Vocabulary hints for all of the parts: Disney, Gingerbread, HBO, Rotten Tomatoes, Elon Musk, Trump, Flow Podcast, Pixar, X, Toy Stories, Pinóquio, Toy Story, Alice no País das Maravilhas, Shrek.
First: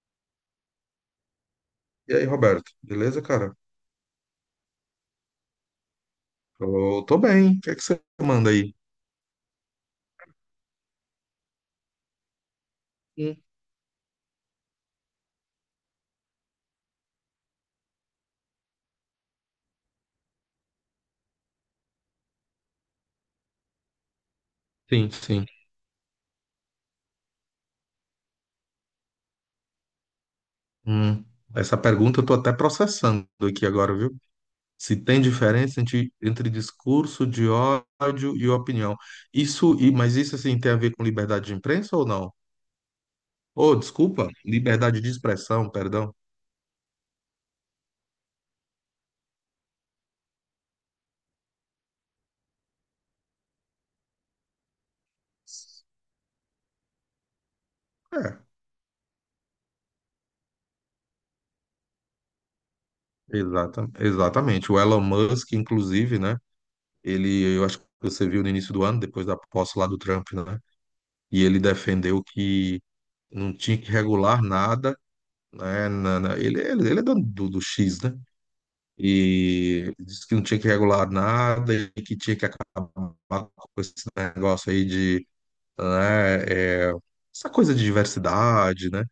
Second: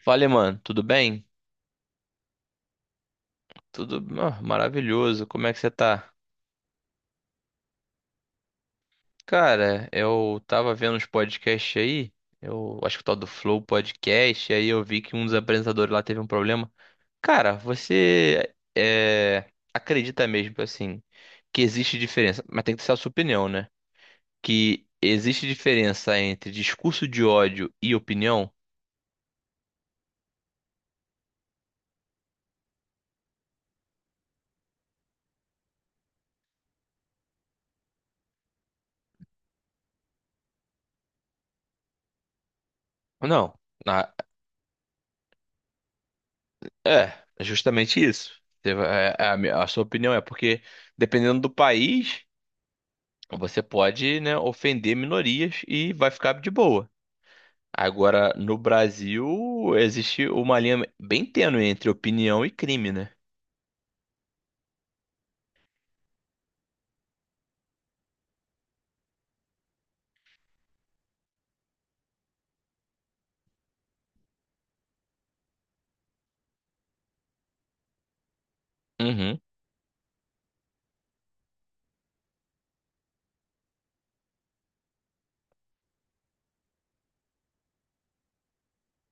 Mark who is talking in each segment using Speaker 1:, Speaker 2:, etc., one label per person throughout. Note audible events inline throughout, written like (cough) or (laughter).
Speaker 1: Fala, mano, tudo bem?
Speaker 2: E aí, Roberto, beleza, cara?
Speaker 1: Tudo maravilhoso. Como é que você tá?
Speaker 2: Eu tô bem. O que é que você manda aí?
Speaker 1: Cara, eu tava vendo uns podcasts aí, eu acho que o tal do
Speaker 2: Hum.
Speaker 1: Flow Podcast, e aí eu vi que um dos apresentadores lá teve um problema. Cara, acredita mesmo, assim, que existe diferença, mas tem que ser a sua opinião, né? Que
Speaker 2: Sim, sim.
Speaker 1: existe diferença entre discurso de ódio e opinião?
Speaker 2: Hum. Essa pergunta eu tô até processando aqui agora, viu? Se tem diferença entre discurso de ódio e opinião. Isso, e, mas isso assim tem a ver com liberdade de imprensa ou não?
Speaker 1: Não.
Speaker 2: Ou,
Speaker 1: Na-
Speaker 2: desculpa, liberdade de expressão, perdão.
Speaker 1: é, é justamente isso. A, a sua opinião é porque, dependendo do país. Você pode, né, ofender minorias e vai ficar de boa. Agora,
Speaker 2: É,
Speaker 1: no Brasil, existe uma linha bem tênue entre opinião e crime, né?
Speaker 2: exatamente. O Elon Musk, inclusive, né? Eu acho que você viu no início do ano, depois da posse lá do Trump, né? E ele defendeu que não tinha que regular nada, né? Ele é dono do X, né?
Speaker 1: Uhum.
Speaker 2: E ele disse que não tinha que regular nada e que tinha que acabar com esse negócio aí de, né, é, essa coisa de diversidade, né?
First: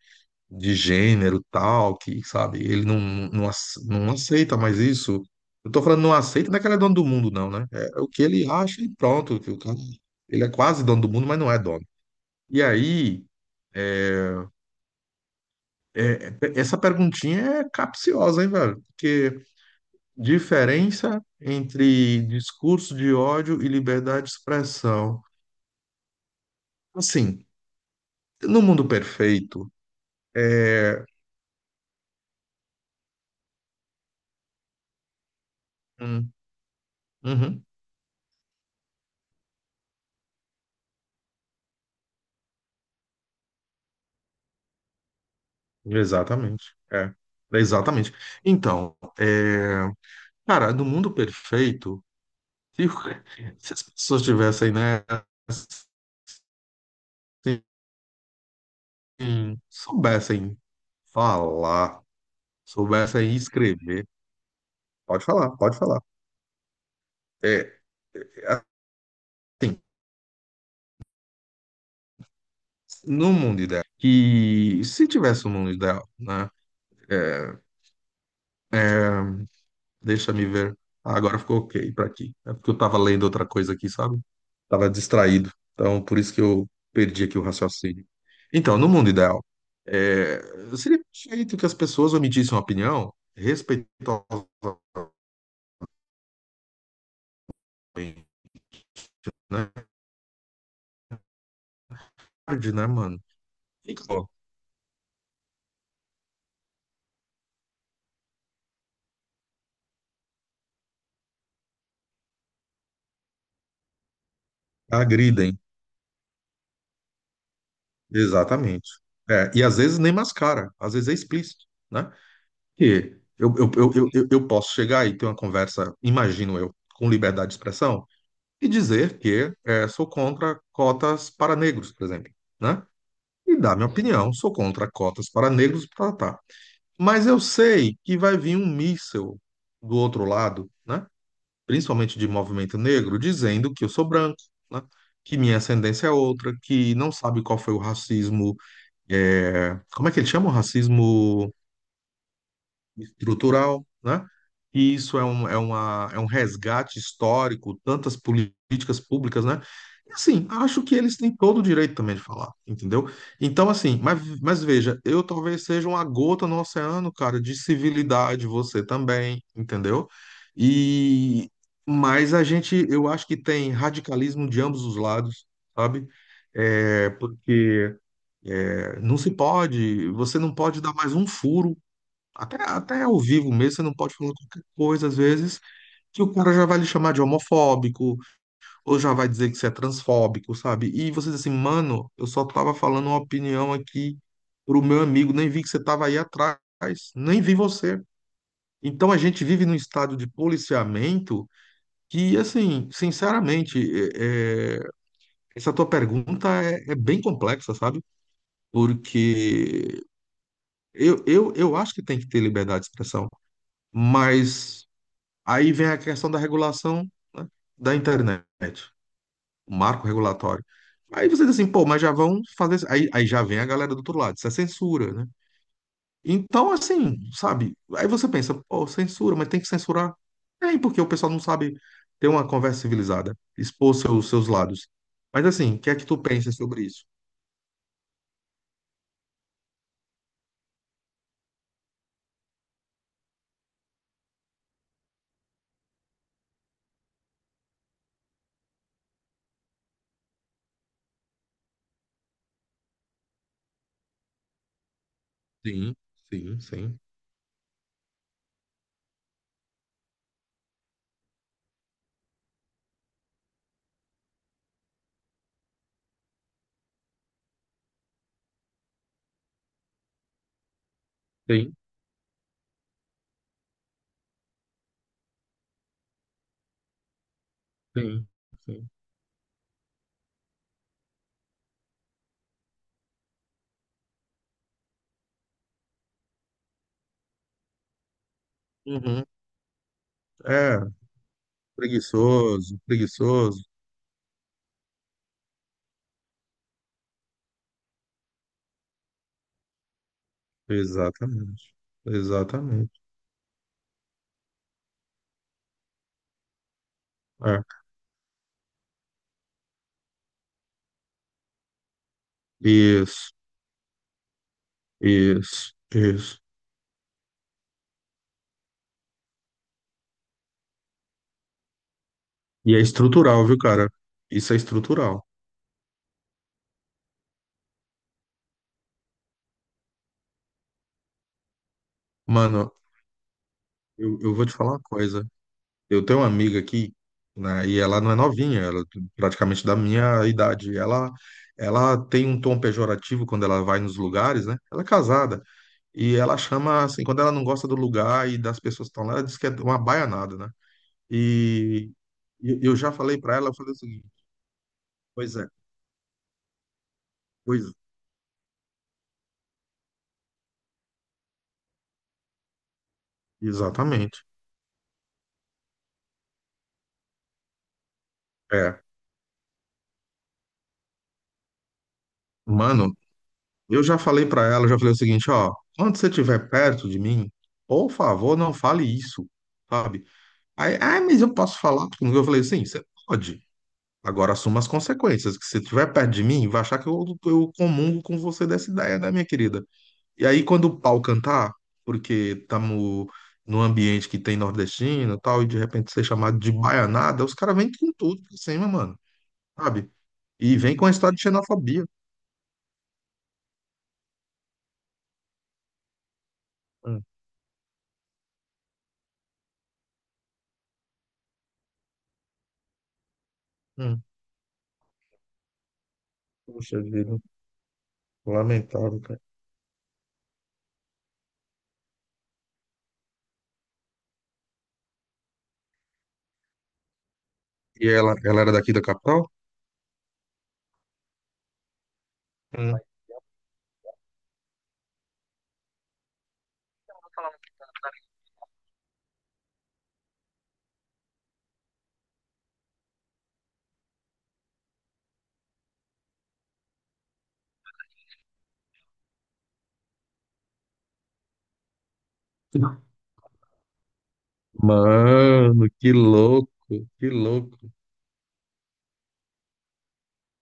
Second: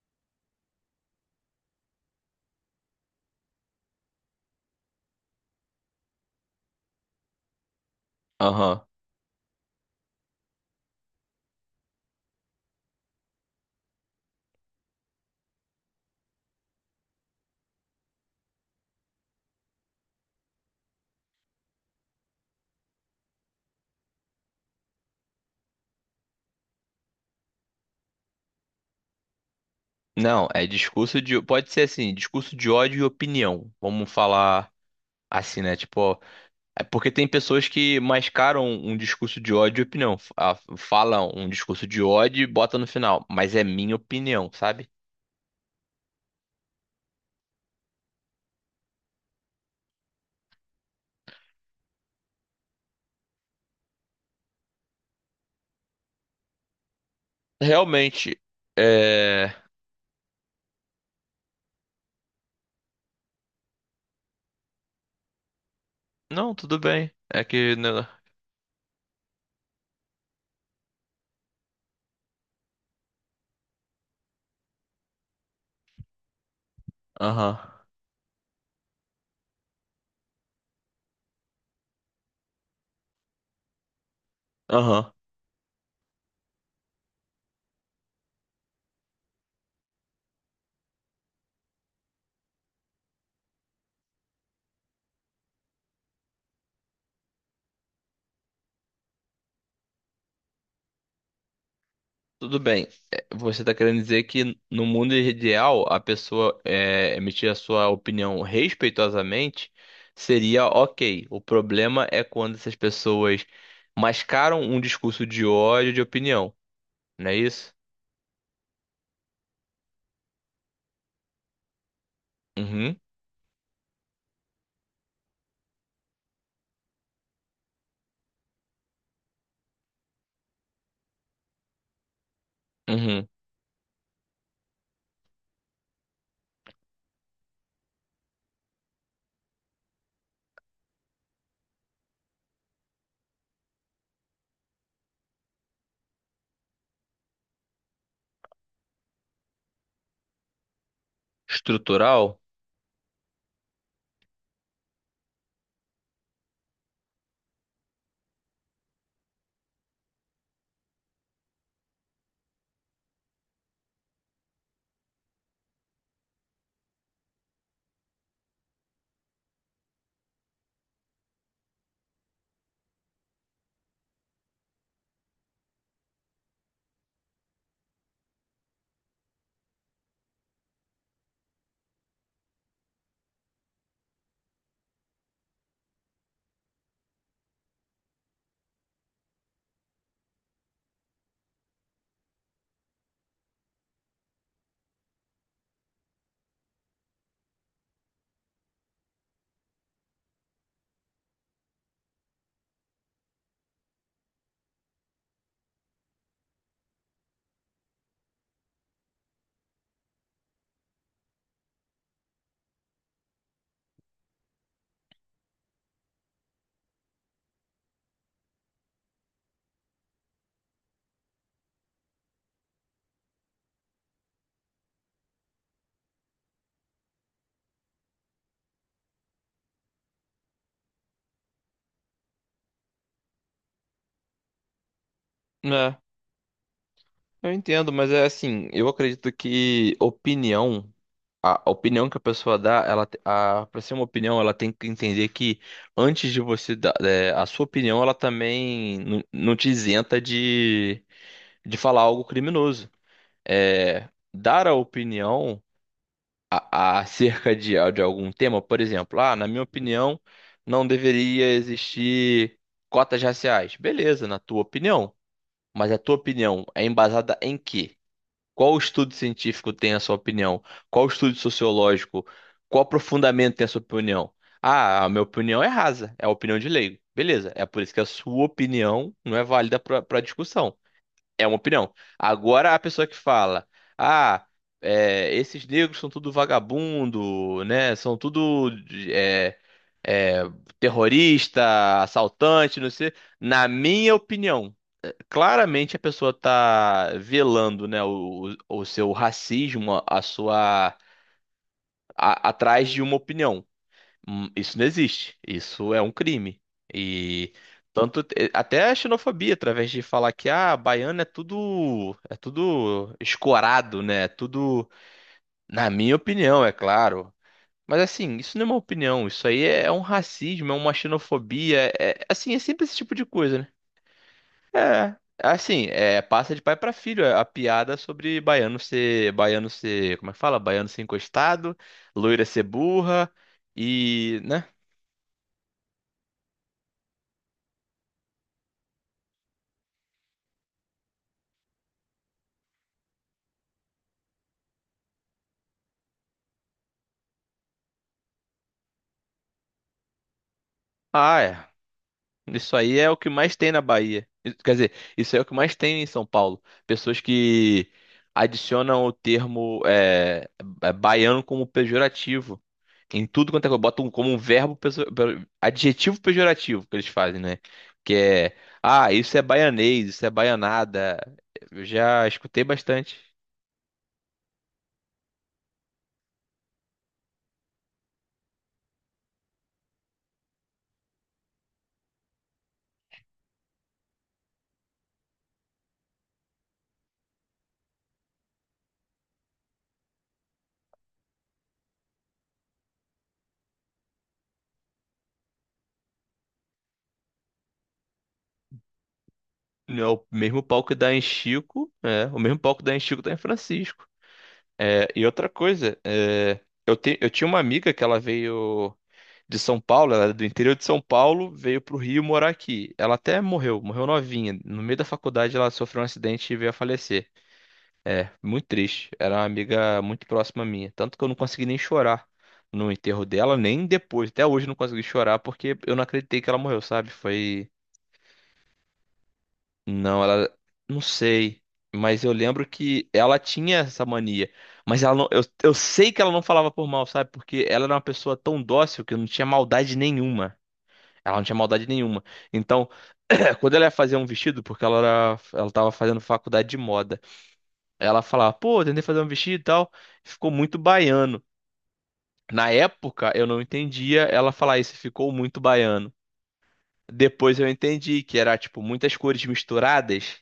Speaker 2: De gênero e tal, que, sabe, ele não aceita mais isso. Eu tô falando não aceita, não é que ele é dono do mundo, não, né? É o que ele
Speaker 1: Aham.
Speaker 2: acha e pronto. Ele é quase dono do mundo, mas não é dono. E aí. É, essa perguntinha é capciosa, hein, velho? Porque diferença entre discurso de ódio e liberdade de expressão. Assim, no mundo perfeito,
Speaker 1: Não, é
Speaker 2: é.
Speaker 1: discurso de. Pode ser assim, discurso de ódio e opinião. Vamos falar assim, né? Tipo, ó,
Speaker 2: Hum,
Speaker 1: é porque tem
Speaker 2: uhum,
Speaker 1: pessoas que mascaram um discurso de ódio e opinião. Falam um discurso de ódio e bota no final. Mas é minha opinião, sabe?
Speaker 2: exatamente. É, exatamente. Então, cara, no mundo perfeito, se, (laughs) se as pessoas tivessem, né, assim,
Speaker 1: Realmente, é.
Speaker 2: soubessem falar, soubessem escrever, pode falar, pode falar.
Speaker 1: Não, tudo bem. É
Speaker 2: é,
Speaker 1: que. Né,
Speaker 2: é, assim, no mundo ideal, que se tivesse um mundo ideal, né?
Speaker 1: Aham.
Speaker 2: é, Deixa-me ver. Ah, agora ficou ok para aqui. É porque eu tava lendo outra coisa aqui, sabe? Tava
Speaker 1: Aham,
Speaker 2: distraído. Então, por isso que eu perdi aqui o raciocínio. Então, no mundo ideal, é, seria perfeito que as pessoas emitissem uma opinião respeitosamente, né?
Speaker 1: tudo
Speaker 2: Tarde,
Speaker 1: bem.
Speaker 2: né, mano?
Speaker 1: É, você está
Speaker 2: E,
Speaker 1: querendo dizer que no mundo ideal a pessoa emitir a sua opinião respeitosamente seria ok. O problema é quando essas pessoas mascaram um discurso de
Speaker 2: Agridem,
Speaker 1: ódio de opinião, não é isso?
Speaker 2: exatamente. É, e às vezes nem mascara, às vezes é explícito, né?
Speaker 1: Uhum,
Speaker 2: E eu posso chegar e ter uma conversa, imagino eu, com liberdade de expressão e dizer que sou contra cotas para negros, por exemplo, né?
Speaker 1: uhum.
Speaker 2: E dar minha opinião, sou contra cotas para negros, tá, tá. tá. Mas eu sei que vai vir um míssil do outro lado, né? Principalmente de movimento negro, dizendo que eu sou branco, né? Que minha ascendência é outra, que não sabe qual foi o racismo, como é que ele chama o racismo?
Speaker 1: Estrutural?
Speaker 2: Estrutural, né? E isso é um resgate histórico, tantas políticas públicas, né? E assim, acho que eles têm todo o direito também de falar, entendeu? Então, assim, mas veja, eu talvez seja uma gota no oceano, cara, de civilidade, você também, entendeu? E mas a gente, eu acho que tem radicalismo de ambos os lados, sabe? É, porque não se pode, você não pode dar mais um furo até ao vivo mesmo, você não pode falar qualquer coisa, às vezes, que o cara já vai lhe chamar de homofóbico, ou já vai dizer que você é transfóbico, sabe? E você diz assim, mano, eu só tava falando uma opinião aqui pro meu amigo, nem vi que você tava aí atrás, nem vi você. Então a gente vive num estado de policiamento que, assim, sinceramente, é- é- essa tua pergunta é bem complexa, sabe? Porque eu acho que tem que ter liberdade de expressão, mas. Aí vem a questão da regulação, né, da internet, o marco regulatório. Aí você diz assim, pô, mas já vão fazer isso. Aí já vem a galera do outro lado, isso é censura, né? Então, assim, sabe? Aí você pensa, pô, censura, mas tem que censurar. É, porque o pessoal não sabe ter uma conversa civilizada, expor seus lados. Mas assim, o que é
Speaker 1: É,
Speaker 2: que tu pensa sobre isso?
Speaker 1: eu entendo, mas é assim, eu acredito que opinião. a opinião que a pessoa dá, ela a para ser uma opinião, ela tem que entender que antes de você dar a sua opinião, ela também não te isenta de falar algo criminoso. É, dar a opinião
Speaker 2: Sim, sim, sim.
Speaker 1: acerca de algum tema, por exemplo, ah, na minha opinião, não deveria existir cotas raciais. Beleza, na tua opinião. Mas a tua opinião é embasada em quê? Qual estudo científico tem a sua opinião? Qual estudo
Speaker 2: Sim,
Speaker 1: sociológico? Qual aprofundamento tem a sua opinião? Ah, a minha opinião é rasa, é a opinião de leigo. Beleza, é por isso que a
Speaker 2: sim,
Speaker 1: sua
Speaker 2: sim.
Speaker 1: opinião não é válida para discussão. É uma opinião. Agora, a pessoa que fala, ah, é, esses negros são tudo vagabundo, né? São tudo
Speaker 2: Uhum.
Speaker 1: é, é,
Speaker 2: É,
Speaker 1: terrorista,
Speaker 2: preguiçoso,
Speaker 1: assaltante, não sei.
Speaker 2: preguiçoso.
Speaker 1: Na minha opinião, é, claramente a pessoa tá velando, né, o seu racismo, a sua
Speaker 2: Exatamente,
Speaker 1: atrás
Speaker 2: exatamente.
Speaker 1: de uma opinião. Isso não existe. Isso é um crime. E tanto eh, até a xenofobia, através de falar que ah, baiano é tudo
Speaker 2: Isso,
Speaker 1: escorado, né? É tudo,
Speaker 2: isso,
Speaker 1: na minha
Speaker 2: isso.
Speaker 1: opinião, é claro. Mas assim, isso não é uma opinião, isso aí é um racismo, é uma xenofobia, é, assim, é
Speaker 2: E é
Speaker 1: sempre esse tipo de
Speaker 2: estrutural, viu,
Speaker 1: coisa, né?
Speaker 2: cara? Isso é
Speaker 1: É,
Speaker 2: estrutural.
Speaker 1: assim, é passa de pai pra filho, a piada sobre baiano ser, como é que fala? Baiano ser encostado, loira ser
Speaker 2: Mano,
Speaker 1: burra
Speaker 2: eu
Speaker 1: e,
Speaker 2: vou te
Speaker 1: né?
Speaker 2: falar uma coisa. Eu tenho uma amiga aqui, né, e ela não é novinha, ela é praticamente da minha idade. Ela tem um tom pejorativo quando ela vai nos lugares, né? Ela é casada. E ela chama, assim, quando ela não gosta do lugar e das pessoas que estão lá, ela diz que é uma baianada, né?
Speaker 1: Ah, é.
Speaker 2: E e eu
Speaker 1: Isso
Speaker 2: já
Speaker 1: aí é o
Speaker 2: falei
Speaker 1: que
Speaker 2: pra ela, eu
Speaker 1: mais
Speaker 2: falei
Speaker 1: tem
Speaker 2: o
Speaker 1: na
Speaker 2: seguinte,
Speaker 1: Bahia. Quer dizer, isso
Speaker 2: pois
Speaker 1: aí é o
Speaker 2: é,
Speaker 1: que mais tem em São Paulo. Pessoas
Speaker 2: pois,
Speaker 1: que adicionam o termo é, baiano como pejorativo. Em tudo quanto é coisa. Botam
Speaker 2: exatamente.
Speaker 1: como um verbo, adjetivo pejorativo que eles fazem, né? Que é,
Speaker 2: É.
Speaker 1: ah, isso é baianês, isso é baianada. Eu já escutei
Speaker 2: Mano,
Speaker 1: bastante.
Speaker 2: eu já falei pra ela, já falei o seguinte, ó, quando você estiver perto de mim, por favor, não fale isso, sabe? Aí, ah, mas eu posso falar? Eu falei, sim, você pode. Agora assuma as consequências, que se estiver perto de mim, vai achar que eu comungo com você dessa ideia, né, minha querida? E aí, quando o pau cantar, porque estamos num ambiente que tem nordestino e tal, e de repente ser chamado de baianada, os caras vêm com tudo pra cima, mano, sabe?
Speaker 1: É o
Speaker 2: E
Speaker 1: mesmo
Speaker 2: vem
Speaker 1: pau
Speaker 2: com a
Speaker 1: que dá
Speaker 2: história
Speaker 1: em
Speaker 2: de xenofobia.
Speaker 1: Chico, é, o mesmo pau que dá em Chico dá em Francisco. É, e outra coisa, é,
Speaker 2: Hum,
Speaker 1: eu tinha uma amiga que ela veio. De São Paulo, ela era do interior de São Paulo, veio pro Rio morar aqui. Ela até morreu,
Speaker 2: hum.
Speaker 1: morreu novinha. No meio da faculdade ela sofreu um acidente e veio a
Speaker 2: Puxa vida,
Speaker 1: falecer. Muito
Speaker 2: lamentável,
Speaker 1: triste.
Speaker 2: cara.
Speaker 1: Era uma amiga muito próxima minha, tanto que eu não consegui nem chorar no enterro dela, nem depois. Até hoje eu não consegui chorar porque eu não acreditei que ela morreu, sabe?
Speaker 2: E ela era daqui da capital?
Speaker 1: Não, ela não sei. Mas eu lembro
Speaker 2: Hum.
Speaker 1: que ela tinha essa mania. Mas ela não... eu sei que ela não falava por mal, sabe? Porque ela era uma pessoa tão dócil que não tinha maldade nenhuma. Ela não tinha maldade nenhuma. Então, (clears throat) quando ela ia fazer um vestido, porque ela tava fazendo faculdade de moda, ela falava, pô, eu tentei fazer um vestido e tal, ficou muito baiano. Na época, eu não entendia ela falar isso, ficou muito
Speaker 2: Mano, que
Speaker 1: baiano.
Speaker 2: louco, que louco.
Speaker 1: Depois eu entendi que era, tipo, muitas cores misturadas,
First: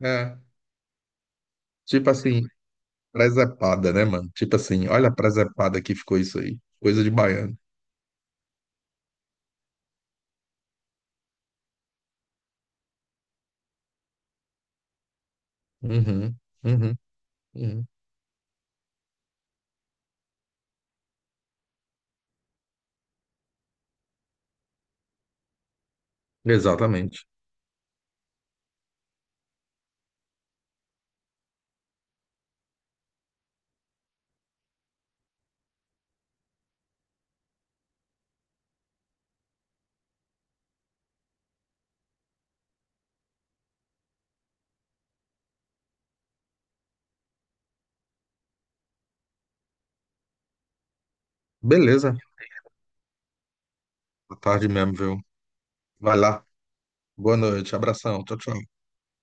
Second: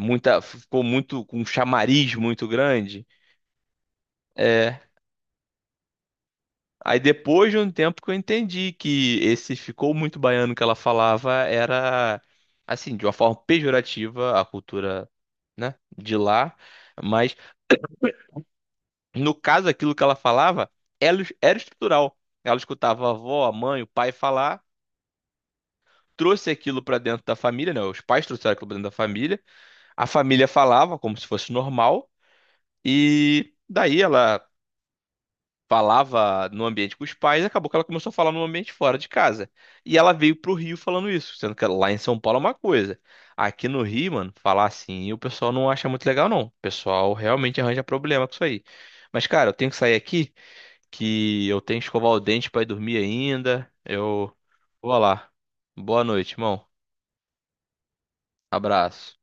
Speaker 2: É,
Speaker 1: ficou muito, com um
Speaker 2: tipo
Speaker 1: chamariz
Speaker 2: assim,
Speaker 1: muito grande.
Speaker 2: presepada, né, mano? Tipo
Speaker 1: É,
Speaker 2: assim, olha a presepada que ficou isso aí.
Speaker 1: aí
Speaker 2: Coisa de
Speaker 1: depois
Speaker 2: baiano.
Speaker 1: de um tempo que eu entendi que esse ficou muito baiano que ela falava era assim, de uma forma pejorativa a cultura, né, de
Speaker 2: Uhum,
Speaker 1: lá,
Speaker 2: uhum,
Speaker 1: mas
Speaker 2: uhum.
Speaker 1: no caso aquilo que ela falava era estrutural. Ela escutava a avó, a mãe, o pai falar, trouxe aquilo pra dentro
Speaker 2: Exatamente.
Speaker 1: da família, né? Os pais trouxeram aquilo pra dentro da família, a família falava como se fosse normal e daí ela falava no ambiente com os pais, acabou que ela começou a falar no ambiente fora de casa. E ela veio pro Rio falando isso, sendo que lá em São Paulo é uma coisa. Aqui no Rio, mano, falar assim, o pessoal não acha muito legal, não. O pessoal realmente arranja problema com isso aí. Mas, cara, eu tenho que sair aqui, que eu tenho que escovar
Speaker 2: Beleza.
Speaker 1: o dente pra ir dormir ainda. Eu
Speaker 2: Boa tarde mesmo,
Speaker 1: vou
Speaker 2: viu?
Speaker 1: lá. Boa
Speaker 2: Vai
Speaker 1: noite,
Speaker 2: lá.
Speaker 1: irmão.
Speaker 2: Boa noite. Abração. Tchau, tchau.
Speaker 1: Abraço.